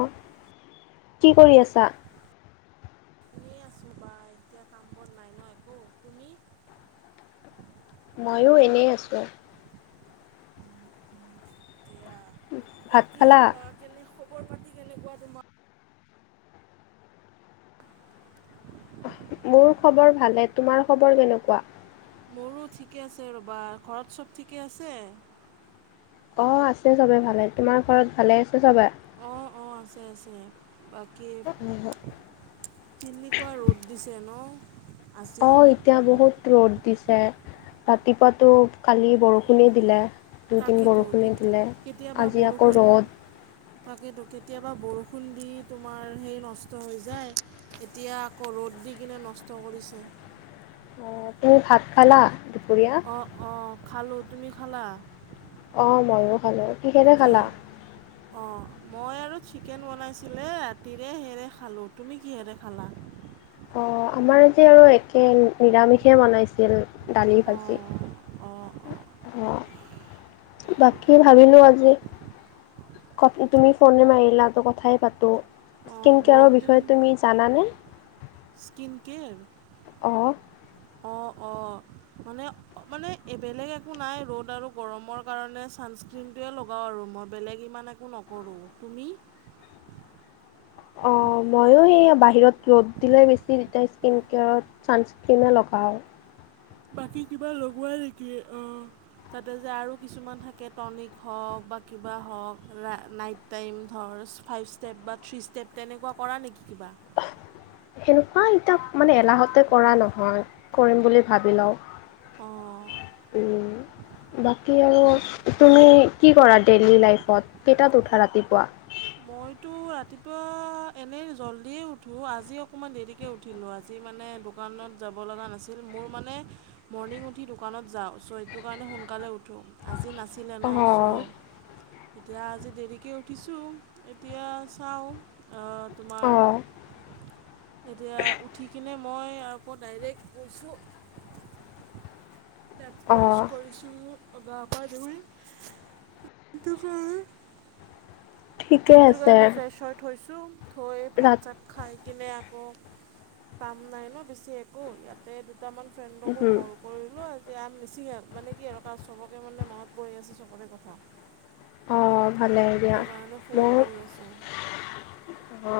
অ' কি কৰি আছা? এনে আছো বা এতিয়া কাম বন নাই ন একো, তুমি? ময়ো এনেই আছোঁ। এয়া বা ভাত কি খালা? কোৱা কেনে খবৰ পাতি কেনেকুৱা তোমা? মোৰ খবৰ ভালে, তোমাৰ খবৰ কেনেকুৱা? মোৰো ঠিকে আছে ৰ'বা, ঘৰত চব ঠিকে আছে? অঁ আছে চবে ভালে, তোমাৰ ঘৰত ভালে আছে চবে। অঁ অঁ, আছে আছে বাকী- কেনেকুৱা ৰ'দ দিছে ন'। আজি অঁ', এতিয়া বহুত ৰ'দ দিছে ৰাতিপুৱাতো কালি বৰষুণেই দিলে। দুদিন তাকেইতো বৰষুণে দিলে। কেতিয়াবা আজি আকৌ ৰ'দ। বৰষুণ- তাকেতো কেতিয়াবা বৰষুণ দি তোমাৰ সেই নষ্ট হৈ যায়। এতিয়া আকৌ ৰ'দ দি কিনে নষ্ট কৰিছে। অ' তুমি ভাত খালা দুপৰীয়া? অঁ'অঁ' খালোঁ, তুমি খালা? অঁ', ময়ো খালোঁ কিহেৰে কি খালা? অঁ', মই আৰু চিকেন বনাইছিলে ৰাতিৰে সেৰে খালোঁ, তুমি কিহেৰে খালা? অঁ আমাৰ আজি আৰু একে নিৰামিষে বনাইছিল। দালি ভাজি। অঁ অঁ, বাকী ভাবিলো আজি- ক তুমি ফোনে মাৰিলাটো কথাই পাতোঁ অঁ স্কিন বহুত কেয়াৰৰ দিন বিষয়ে তুমি জানানে? Skin care. অঁ' অঁ' অঁ'। মানে মানে বেলেগ একো নাই ৰ'দ আৰু গৰমৰ কাৰণে চানস- ক্ৰীমটোৱে লগাওঁ আৰু মই বেলেগ ইমান একো নকৰোঁ তুমি? অঁ', ময়ো সেইয়া বাহিৰত ৰ'দ দিলে বেছি তেতিয়া স্কিন কেয়াৰত- ছানচ স্ক্ৰীমে লগাওঁ। বাকী কিবা লগোৱা নেকি, অঁ'। তাতে যে আৰু কিছুমান থাকে টনিক হওক বা কিবা হওক লা নাইট টাইম ধৰ ফাইভ ষ্টেপ বা থ্ৰী ষ্টেপ তেনেকোৱা কৰা নেকি কিবা? সেনেকোৱা এতিয়া মানে এলাহতে কৰা নহয় কৰিম বুলি ভাবি লও। অঁ উম, বাকী আৰু তুমি কি কৰা ডেইলী লাইফত কেইটাত উঠা ৰাতিপুৱা? মইতো ৰাতিপুৱা এনেই জল্ডিয়ে উঠো আজি অকণমান দেৰি কে উঠিলো আজি মানে দোকানত যাব লগা নাছিল মোৰ মানে মৰ্ণিং উঠি দোকানত যাও চ' ইটোৰ কাৰণে সোনকালে উঠো আজি নাছি লে ন অ', চ' এতিয়া আজি দেৰিকৈ উঠিছো। এতিয়া চাও অ তোমাৰ অ', এতিয়া উঠি কিনে মই আকৌ ডাইৰেক্ট গৈছো দাঁত ব্ৰাছ অ', কৰিছো গা পা ধুই দোকানত ঠিকে দিনটোৰ আছে। কাৰণে ফ্ৰেছ হৈ থৈছো থৈ ভাত ৰাত চাত খাই কিনে আকৌ কাম নাই ন' বেছি একো ইয়াতে দুটামান ফ্ৰেণ্ডকো কৰো কৰিলো এতিয়া বেছি হে মানে কি আৰু চবকে মানে মনত পৰি আছে চবৰে কথা। [inaudible] অ, ভালেই দিয়া। সেইটো কাৰণে ফোন মোৰ কৰি আছো। অ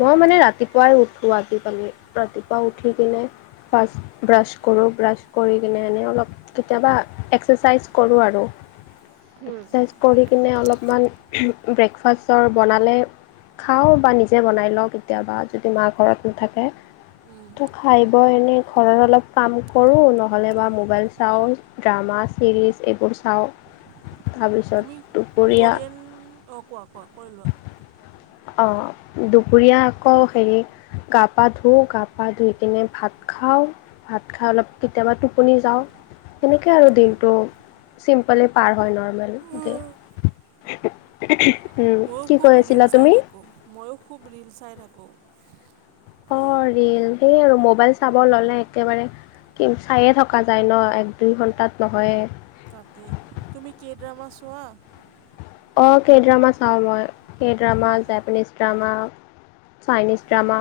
মই মানে ৰাতিপুৱাই উঠো আজিকালি ৰাতিপুৱা উঠি কিনে ফাৰ্ষ্ট ব্ৰাছ কৰো ব্ৰাছ কৰি কিনে এনেই অলপ কেতিয়াবা এক্সাৰচাইজ কৰো আৰু। [unintelligible] এক্সাৰচাইজ কৰি কিনে অলপমান উমহ ব্ৰেকফাষ্টৰ বনালে খাও বা নিজে বনাই লও কেতিয়াবা যদি মা ঘৰত নাথাকে উম। ত খাই বই এনে ঘৰত অলপ কাম কৰো নহ'লে বা মোবাইল চাও। ড্ৰামা চিৰিজ এইবোৰ চাও তাৰপিছত তুমি দুপৰীয়া কোৰিয়ান অ কোৱা কোৱা কৈ লোৱা। অ' দুপৰীয়া আকৌ হেৰি গা পা ধুও, গা পা ধুই কিনে ভাত খাও ভাত খাই অলপ কেতিয়াবা টোপনি যাও সেনেকেই আৰু দিনটো চিম্পলে পাৰ হয় নৰ্মেলকে উম ময়ো খুব ৰিল চাই থাকো, ময়ো খুব ৰিল চাই থাকো। অ' ৰিল সেই আৰু মোবাইল চাব ললে একেবাৰে কি চায়ে থকা যায় ন' এক দুই ঘণ্টাত নহয়েই? তাকে তুমি কেইড্ৰামা চোৱা? অ' কেইড্ৰামা চাও মই K drama Japanese drama Chinese drama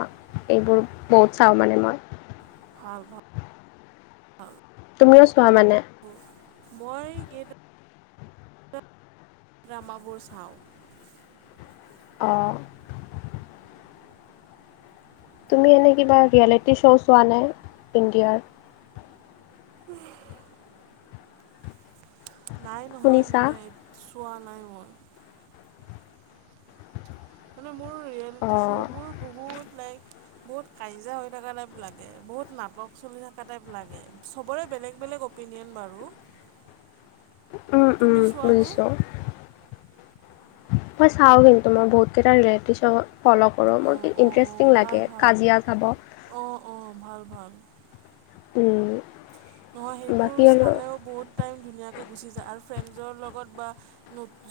এইবোৰ বহুত চাও মানে মই। ভাল ভাল। তুমিও চোৱা মানে? অ, মই কেইটা ড্ৰামাবোৰ চাও। অ তুমি এনেই কিবা ৰিয়েলিটি শ্ব' চোৱা নাই ইণ্ডিয়াৰ? [unintelligible] নাই নহয় শুনিছা? মানে চোৱা নাই মই। মানে মোৰ ৰিয়েলিটি অ', শ্ব'বোৰ বহুত লাইক বহুত কাজিয়া হৈ থকা টাইপ লাগে, বহুত নাটক চলি থকা টাইপ লাগে, চবৰে বেলেগ বেলেগ অপ অপিনিয়ন বাৰু। উম, উম, তুমি চোৱানে বুজিছো। মই চাওঁ কিন্তু মই বহুত কেইটা ৰিয়েলিটি শ্ব ফল' [unintelligible] অঁ কি ইণ্টাৰেষ্টিং লাগে কাজিয়া চাব। অ', অ' ভাল ভাল। উম। নহয় বাকী সেইবোৰ আৰু চালেও বহুত টাইম ধুনীয়াকে গুচি যায়, আৰু ফ্ৰেণ্ডছৰ লগত বা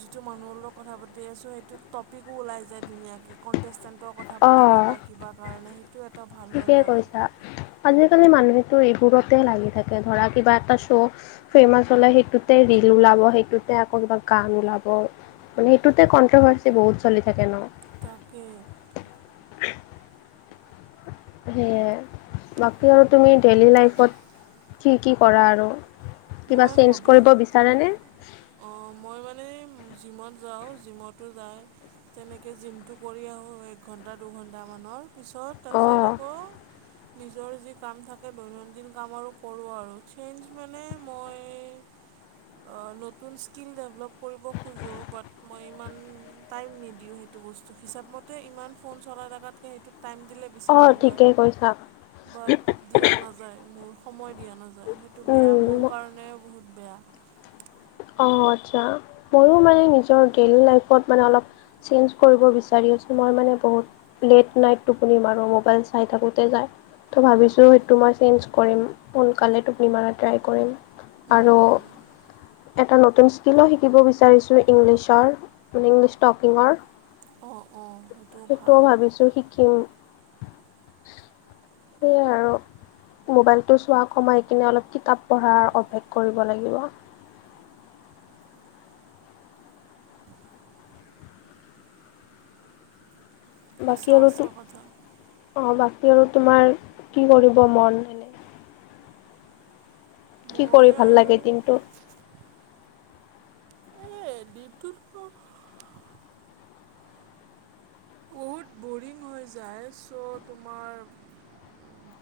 যিটো মানুহৰ লগত কথা পাতি আছো সেইটো টপিকো ওলাই যায় ধুনীয়াকে কনটেষ্টেণ্ট কথা পাতিব অ', বা কিবা কাৰণে সেইটো এটা ভাল। হয় ঠিকেই বাৰু কৈছা। আজিকালি মানুহেতো এইবোৰতে লাগি থাকে ধৰা কিবা এটা শ্ব' ফেমাচ হ'লে সেইটোতে ৰীল ওলাব, সেইটোতে আকৌ কিবা গান ওলাব। মানে সেইটোতে কনট্ৰভাৰ্চি বহুত চলি থাকে ন'। তাকেই। সেয়ে, বাকী আৰু তুমি ডেইলী লাইফত কি কি কৰা আৰু? কিবা মই চেঞ্জ কৰিব হবীৰ বিচাৰেনে? অ' মই মানে জিমত যাওঁ জিমতো যায় তেনেকে জিমটো কৰি আহোঁ এক ঘণ্টা দুঘণ্টামানৰ পিছত অ তাৰপিছত আকৌ নিজৰ যি কাম থাকে দৈনন্দিন কাম আৰু কৰোঁ আৰু, চেঞ্জ মানে মই অ নতুন স্কিল ডেভেলপ কৰিব খোজোঁ বাট মই ইমান টাইম নিদিওঁ সেইটো বস্তু হিচাপ মতে ইমান ফোন চলাই থকাতকে সেইটোক টাইম দিলে বেছি অ', ভাল হয়, ঠিকেই কৈছা বাট দিয়া নাযায় মোৰ। সময় দিয়া নাযায়, সেইটো বেয়া, মোৰ উম কাৰণে বহুত বেয়া। অ' আচ্ছা, ময়ো মানে নিজৰ ডেইলী লাইফত মানে অলপ চেঞ্জ কৰিব বিচাৰি আছোঁ, মই মানে বহুত লেট নাইট টোপনি মাৰো, মোবাইল চাই থাকোঁতেই যায়। ত' ভাবিছোঁ সেইটো মই চেঞ্জ কৰিম, সোনকালে টোপনি মাৰা ট্ৰাই কৰিম, উম, আৰু উম। এটা নতুন স্কিলো শিকিব বিচাৰিছো ইংলিছৰ মানে ইংলিছ টকিঙৰ। অ', অ' সেইটোও ভাল। [unintelligible] বেচু শিক কিম সেয়াই আৰু। মোবাইলটো চোৱা কমাই কিনে অলপ কিতাপ পঢ়াৰ অভ্যাস কৰিব লাগিব। বাকী সঁচা আৰু তু সঁচা কথা অ বাকী আৰু তোমাৰ কি কৰিব মন? এনে কি মই কৰি ভাল আৰু লাগে দিনটো? এই দিনটো টো বহুত বৰিং হৈ যায় ছ' তোমাৰ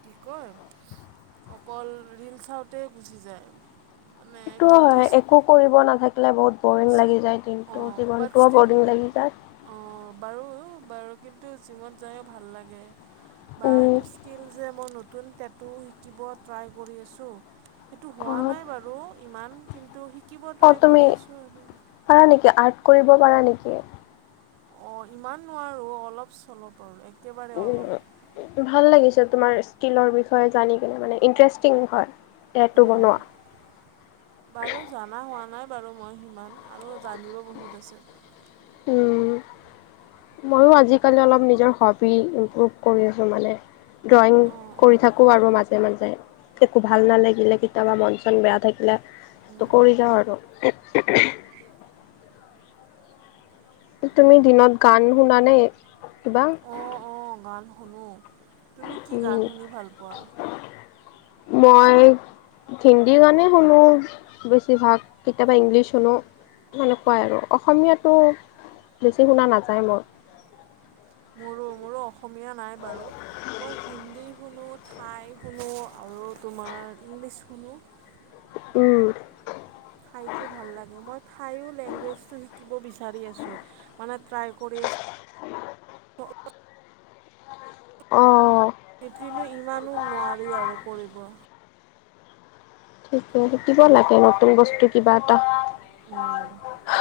কি কয় অকল ৰীল চাওঁতে গুচি যায়। মানে সেইটো হয় কিন্তু একো কৰিব নাথাকিলে বহুত বৰিং লাগি যায় দিনটো, জীৱনটোও বৰিং লাগি যায়। অ' বাৰু বাৰু কিন্তু জিমত যায়ো ভাল লাগে। বা, এইটো অঁ স্কিল যে, মই নতুন টেটু শিকিব ট্ৰাই কৰি আছোঁ। সেইটো হোৱা নাই বাৰু, ইমান কিন্তু শিকিব অঁ ট্ৰাই তুমি কৰি আছোঁ আৰু। পাৰা নেকি, আৰ্ট কৰিব পাৰা নেকি? অ, ইমান নোৱাৰো, অলপ-চলপ আৰু এ উম, ভাল লাগিছে তোমাৰ স্কিলৰ বিষয়ে জানি কিনে, মানে ইণ্টাৰেষ্টিং হয়। টেটু অঁ বনোৱা? বাৰু জনা হোৱা নাই বাৰু, মই সিমান আৰু জানিব বহুত আছে। হয়, ময়ো আজিকালি অলপ নিজৰ হবি, ইম্প্ৰুভ কৰি আছোঁ মানে। ড্ৰয়িং, অঁ অঁ কৰি থাকোঁ আৰু মাজে মাজে-মাজে, একো ভাল নালাগিলে কেতিয়াবা মন-চন বেয়া থাকিলে। ত, উম। কৰি যাওঁ আৰু তুমি দিনত গান শুনানে কিবা? অ, গান শুনো তুমি কি গান শুনি ভাল পোৱা। মই হিন্দী গানে শুনো, বেছিভাগ কেতিয়াবা ইংলিছ শুনো। এনেকুৱাই আৰু, অসমীয়াটো বেছি শুনা নাযায় মই। মোৰো, মোৰো অসমীয়া নাই বাৰু। মই হিন্দী শুনো, ঠাই শুনো, আৰু তোমাৰ ইংলিছ শুনো। উম, ঠাইতো ভাল লাগে, মই ঠাইও লেংগুৱেজটো শিকিব বিচাৰি আছোঁ। মানে ট্ৰাই কৰি আছো [inaudible] অ'। কিন্তু ইমানো নোৱাৰি আৰু কৰিব। শিকিব লাগে, নতুন বস্তু কিবা এটা। উম,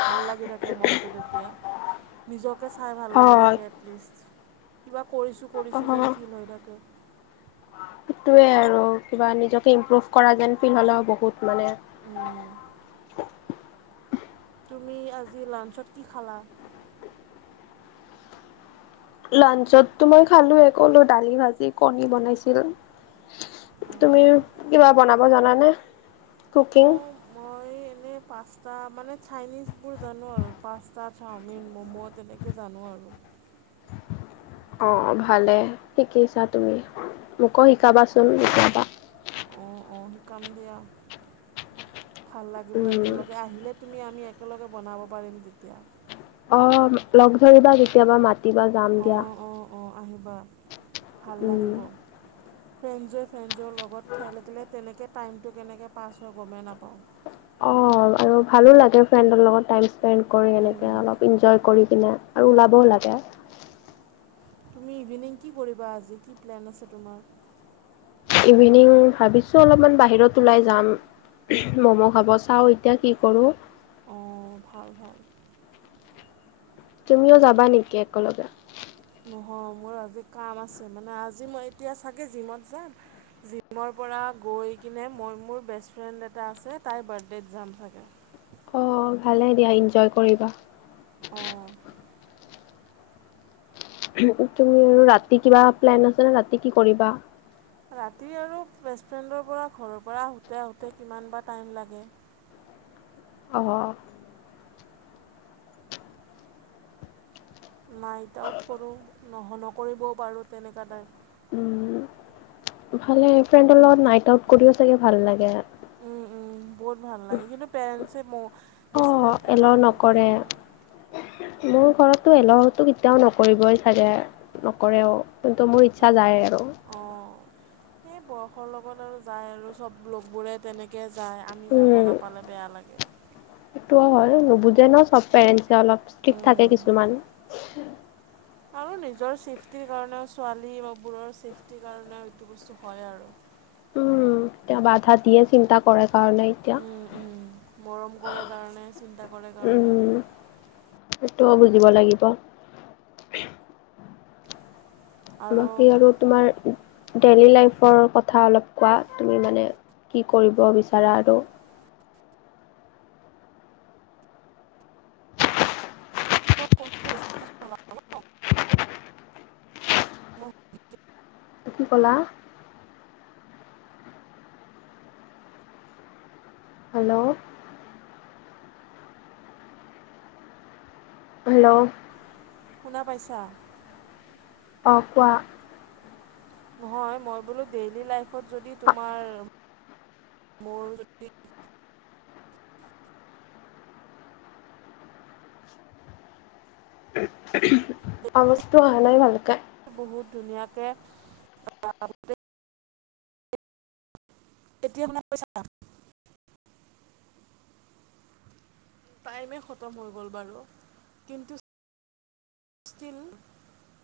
ভাল লাগি থাকে মনটো এতিয়া। নিজকে চাই ভাল লাগি থাকে এটলিষ্ট, কিবা কৰিছোঁ, অ', কৰিছোঁ যেন অ'। ফিল হৈ থাকে। সেইটোৱে আৰু কিবা নিজকে ইমপ্ৰুভ কৰা যেন, ফিল হ'লেও বহুত মানে উম, তুমি আজি লাঞ্চত কি খালা? লাঞ্চতো মই খালো কলো, দালি, ভাজি, কণী, বনাইছিল। উম তুমিও কিবা বনাব জানানে, কুকিং? অঁ মই এনেই পাস্তা, মানে চাইনিজবোৰ জানো আৰু পাস্তা, চাওমিন, ম'ম', তেনেকৈ। তে, জানো আৰু। অ, ভালে শিকিছা তুমি, মোকো শিকাবাচোন কেতিয়াবা। অ, অ, শিকাম দিয়া। ভাল লাগিব, উম একেলগে আহিলে তুমি আমি একেলগে বনাব পাৰিম তেতিয়া। অ, লগ-ভাগ এটা, কেতিয়াবা মাতিবা যাম দিয়া। অ, আহিবা ভাল উম লাগিব। ফ্ৰেণ্ডজে-ফ্ৰেণ্ডজৰ লগত ঠাই থাকিলে, তেনেকৈ টাইমটো কেনেকৈ পাছ হৈ গমেই নাপাওঁ। অঁ আৰু ভালো লাগে, ফ্ৰেণ্ডৰ লগত টাইম স্পেড কৰি, উম, এনেকে অলপ এনজয় কৰি কিনে। আৰু ওলাবও লাগে। তুমি ইভিনিং কি কৰিবা আজি, কি প্লেন আছে তোমাৰ? ইভিনিং ভাবিছো, অলপমান বাহিৰত ওলাই যাম। ম'ম' খাব, চাওঁ এতিয়া কি কৰোঁ। অ, ভাল, ভাল। তুমিও যাবা নেকি একেলগে? নহয়, মোৰ আজি কাম আছে। মানে আজি মই এতিয়া চাগে জিমত যাম। জিমৰ পৰা গৈ কিনে, মই মোৰ বেষ্ট ফ্ৰেণ্ড এটা আছে তাইৰ বাৰ্থডেত যাম চাগে। অ' ভালে দিয়া এনজয় কৰিবা। অ তুমি আৰু ৰাতি কিবা প্লেন আছে নে ৰাতি কি কৰিবা। ৰাতি আৰু বেষ্টফ্ৰেণ্ডৰ পৰা ঘৰৰ পৰা আহোঁতে আহোঁতে কিমান বা টাইম লাগে অ হ নাইট আউট কৰোঁ নহ নকৰিবও পাৰোঁ, তেনেকুৱা তাইপ। উম, ভালে, ফ্ৰেণ্ডৰ লগত নাইট আউট কৰিও চাগে ভাল লাগে। উম উম বহুত ভাল লাগে, কিন্তু পেৰেণ্টছে ম বেছি অ' টাইম এলাও নিদিয়ে নকৰে। ন'। মোৰ ঘৰতো এলাওটো কেতিয়াও নকৰিবই চাগে। নকৰেও কিন্তু মোৰ ইচ্ছা যায় আৰু। অ' সে বয়সৰ লগত আৰু যায় আৰু চব লগবোৰে তেনেকে যায়। আমি যাব উম, নাপালে বেয়া লাগে। সেইটোও হয়। নুবুজে ন' চব পেৰেণ্টছে, অলপ ষ্ট্ৰিক উম, থাকে কিছুমান। আৰু নিজৰ চেফটিৰ কাৰণেও ছোৱালী [unintelligible] বোৰৰ চেফটিৰ কাৰণেও এইটো বস্তু হয় আৰু। উম। এতিয়া বাধা দিয়ে, চিন্তা কৰে কাৰণে এতিয়া। উ, উম। মৰম কৰে কাৰণে, চিন্তা কৰে কাৰণে। উম, সেইটোও বুজিব লাগিব। বাকী আৰু তোমাৰ ডেইলি লাইফৰ কথা অলপ কোৱা, তুমি মানে কি কৰিব বিচাৰা আৰু মই ফোনটো বেছিকে চলাও মই কি ক'লা? হেল্ল'। হেল্ল' শুনা পাইছা? অ' কোৱা নহয় মই বোলো ডেইলি লাইফত যদি তোমাৰ, মোৰ যদি অৱাজ টো অহা নাই ভালকে। বহুত ধুনীয়াকে [unintelligible] এ এতিয়া আপোনক [unintelligible] টাইমে খতম হৈ গ'ল বাৰু কিন্তু ষ্টিল